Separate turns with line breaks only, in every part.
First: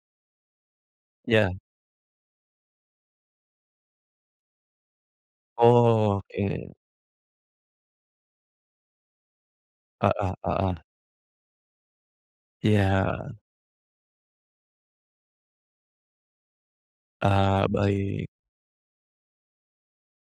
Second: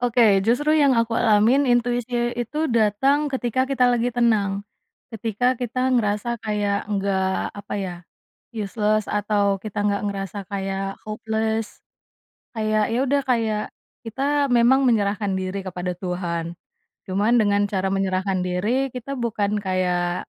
Oke justru yang aku
Ya.
alamin intuisi itu datang ketika kita lagi tenang, ketika kita
Oh
ngerasa
oke.
kayak enggak apa ya, useless atau kita enggak
Heeh
ngerasa
heeh.
kayak hopeless,
Iya,
kayak ya udah
heeh.
kayak kita memang menyerahkan diri kepada Tuhan, cuman dengan
Eee,
cara
baik.
menyerahkan diri kita bukan kayak,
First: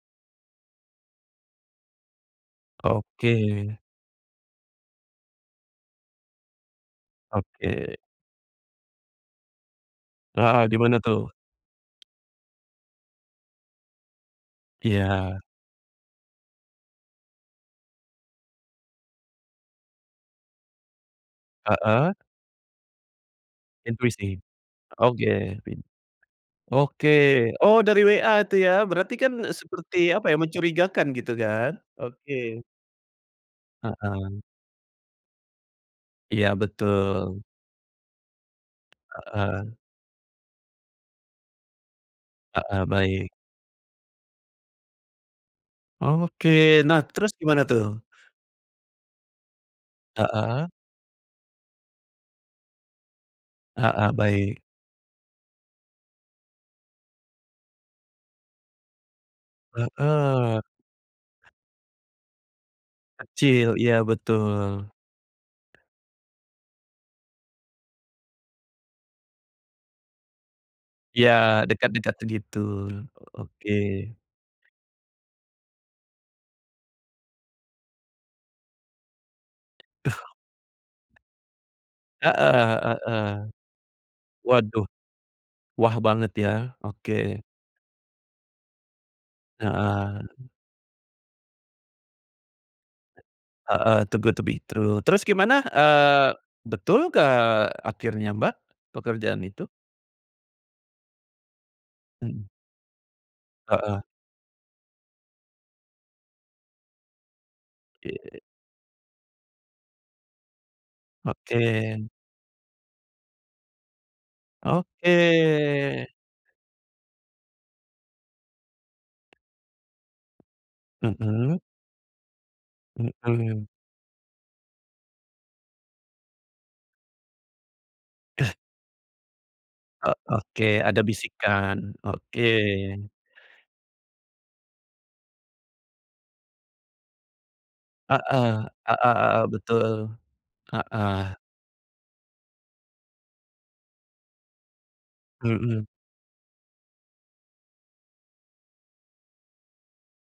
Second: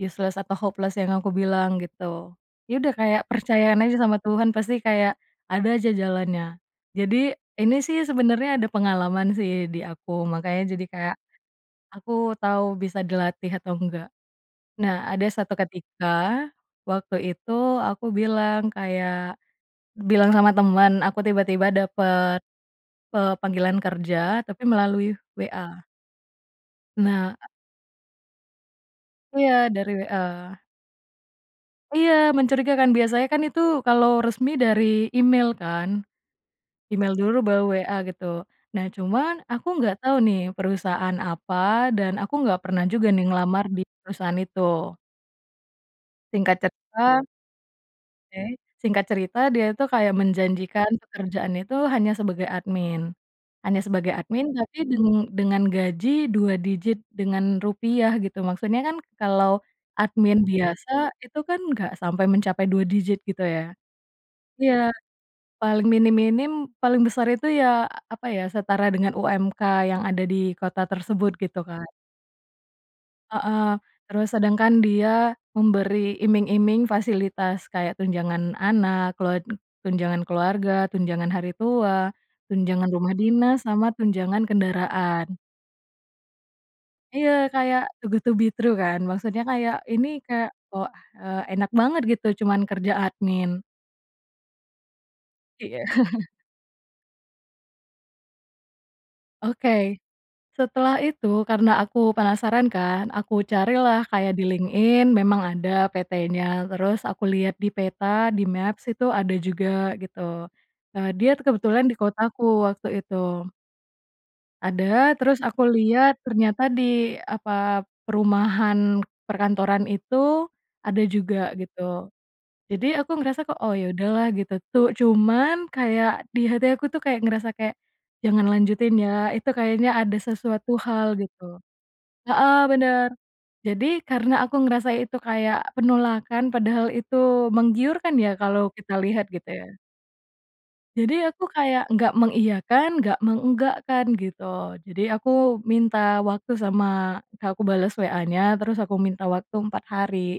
useless atau hopeless yang aku bilang gitu, ya udah kayak
Oke.
percayaan aja sama Tuhan pasti kayak ada aja jalannya jadi ini
Oke.
sih sebenarnya ada pengalaman sih di aku
Nah
makanya jadi
dimana
kayak,
tuh?
aku tau bisa dilatih atau enggak, nah ada
Iya.
satu ketika waktu itu aku bilang kayak, bilang sama teman aku tiba-tiba
Heeh.
dapet, eee, panggilan
Intuisi,
kerja tapi melalui
oke bin
WhatsApp.
oke
Nah.
oh dari WhatsApp itu ya berarti kan
Iya dari
seperti apa ya
WhatsApp.
mencurigakan gitu kan
Iya
oke.
mencurigakan biasanya kan itu kalau
Heeh.
resmi dari Email kan,
Iya
Email dulu
betul.
baru WhatsApp gitu nah cuman aku
Heeh.
nggak tahu nih perusahaan apa dan aku nggak
Heeh,
pernah juga nih
baik.
ngelamar di perusahaan itu.
Oke
Singkat
nah
cerita
terus gimana tuh?
Oke singkat cerita dia itu kayak
Heeh.
menjanjikan pekerjaan itu hanya sebagai admin hanya
Heeh,
sebagai admin
baik.
tapi deng dengan gaji 2 digit dengan rupiah gitu maksudnya kan kalau admin
Heeh.
biasa itu kan enggak sampai mencapai 2 digit gitu ya,
Kecil iya
iya,
betul.
paling minim-minim paling besar itu ya apa ya setara dengan UMK yang ada di kota tersebut gitu
Ya
kan.
dekat-dekat gitu oke.
Heeh, terus sedangkan dia memberi iming-iming fasilitas kayak tunjangan anak kelua tunjangan
Duh.
keluarga, tunjangan hari tua,
Heeh
tunjangan
heeh
rumah
heeh,
dinas sama tunjangan
waduh,
kendaraan.
wah banget ya oke.
Iya kayak too good to be true kan maksudnya kayak ini
Heeh.
kayak wah, eee, enak banget gitu cuman kerja admin.
Heeh, too good to be true terus gimana,
Iya.
eee, betul gak akhirnya Mbak, pekerjaan itu?
Oke, setelah itu karena aku
Mhm.
penasaran kan aku
Heeh.
carilah kayak di LinkedIn memang ada PTnya terus aku lihat di peta
[unintelligible]
di-Maps itu ada juga gitu, eee, dia kebetulan di
Oke.
kotaku waktu itu.
Oke.
Ada terus aku lihat ternyata di apa perumahan perkantoran itu ada juga
Mhm.
gitu, jadi aku ngerasa kok
Mhm.
oh ya udahlah gitu tuh cuman kayak di hati aku tuh kayak ngerasa kayak, jangan lanjutin ya itu kayaknya
Oh
ada
oke
sesuatu
ada
hal gitu,
bisikan, oke.
heeh, bener jadi karena aku ngerasa itu kayak penolakan padahal itu menggiurkan
Heeh
ya
heeh
kalau kita lihat
heeh,
gitu ya.
betul,
Jadi
heeh.
aku kayak enggak mengiyakan enggak mengenggakkan gitu jadi aku
Mhm.
minta waktu sama aku bales WhatsAppnya terus aku minta waktu 4 hari.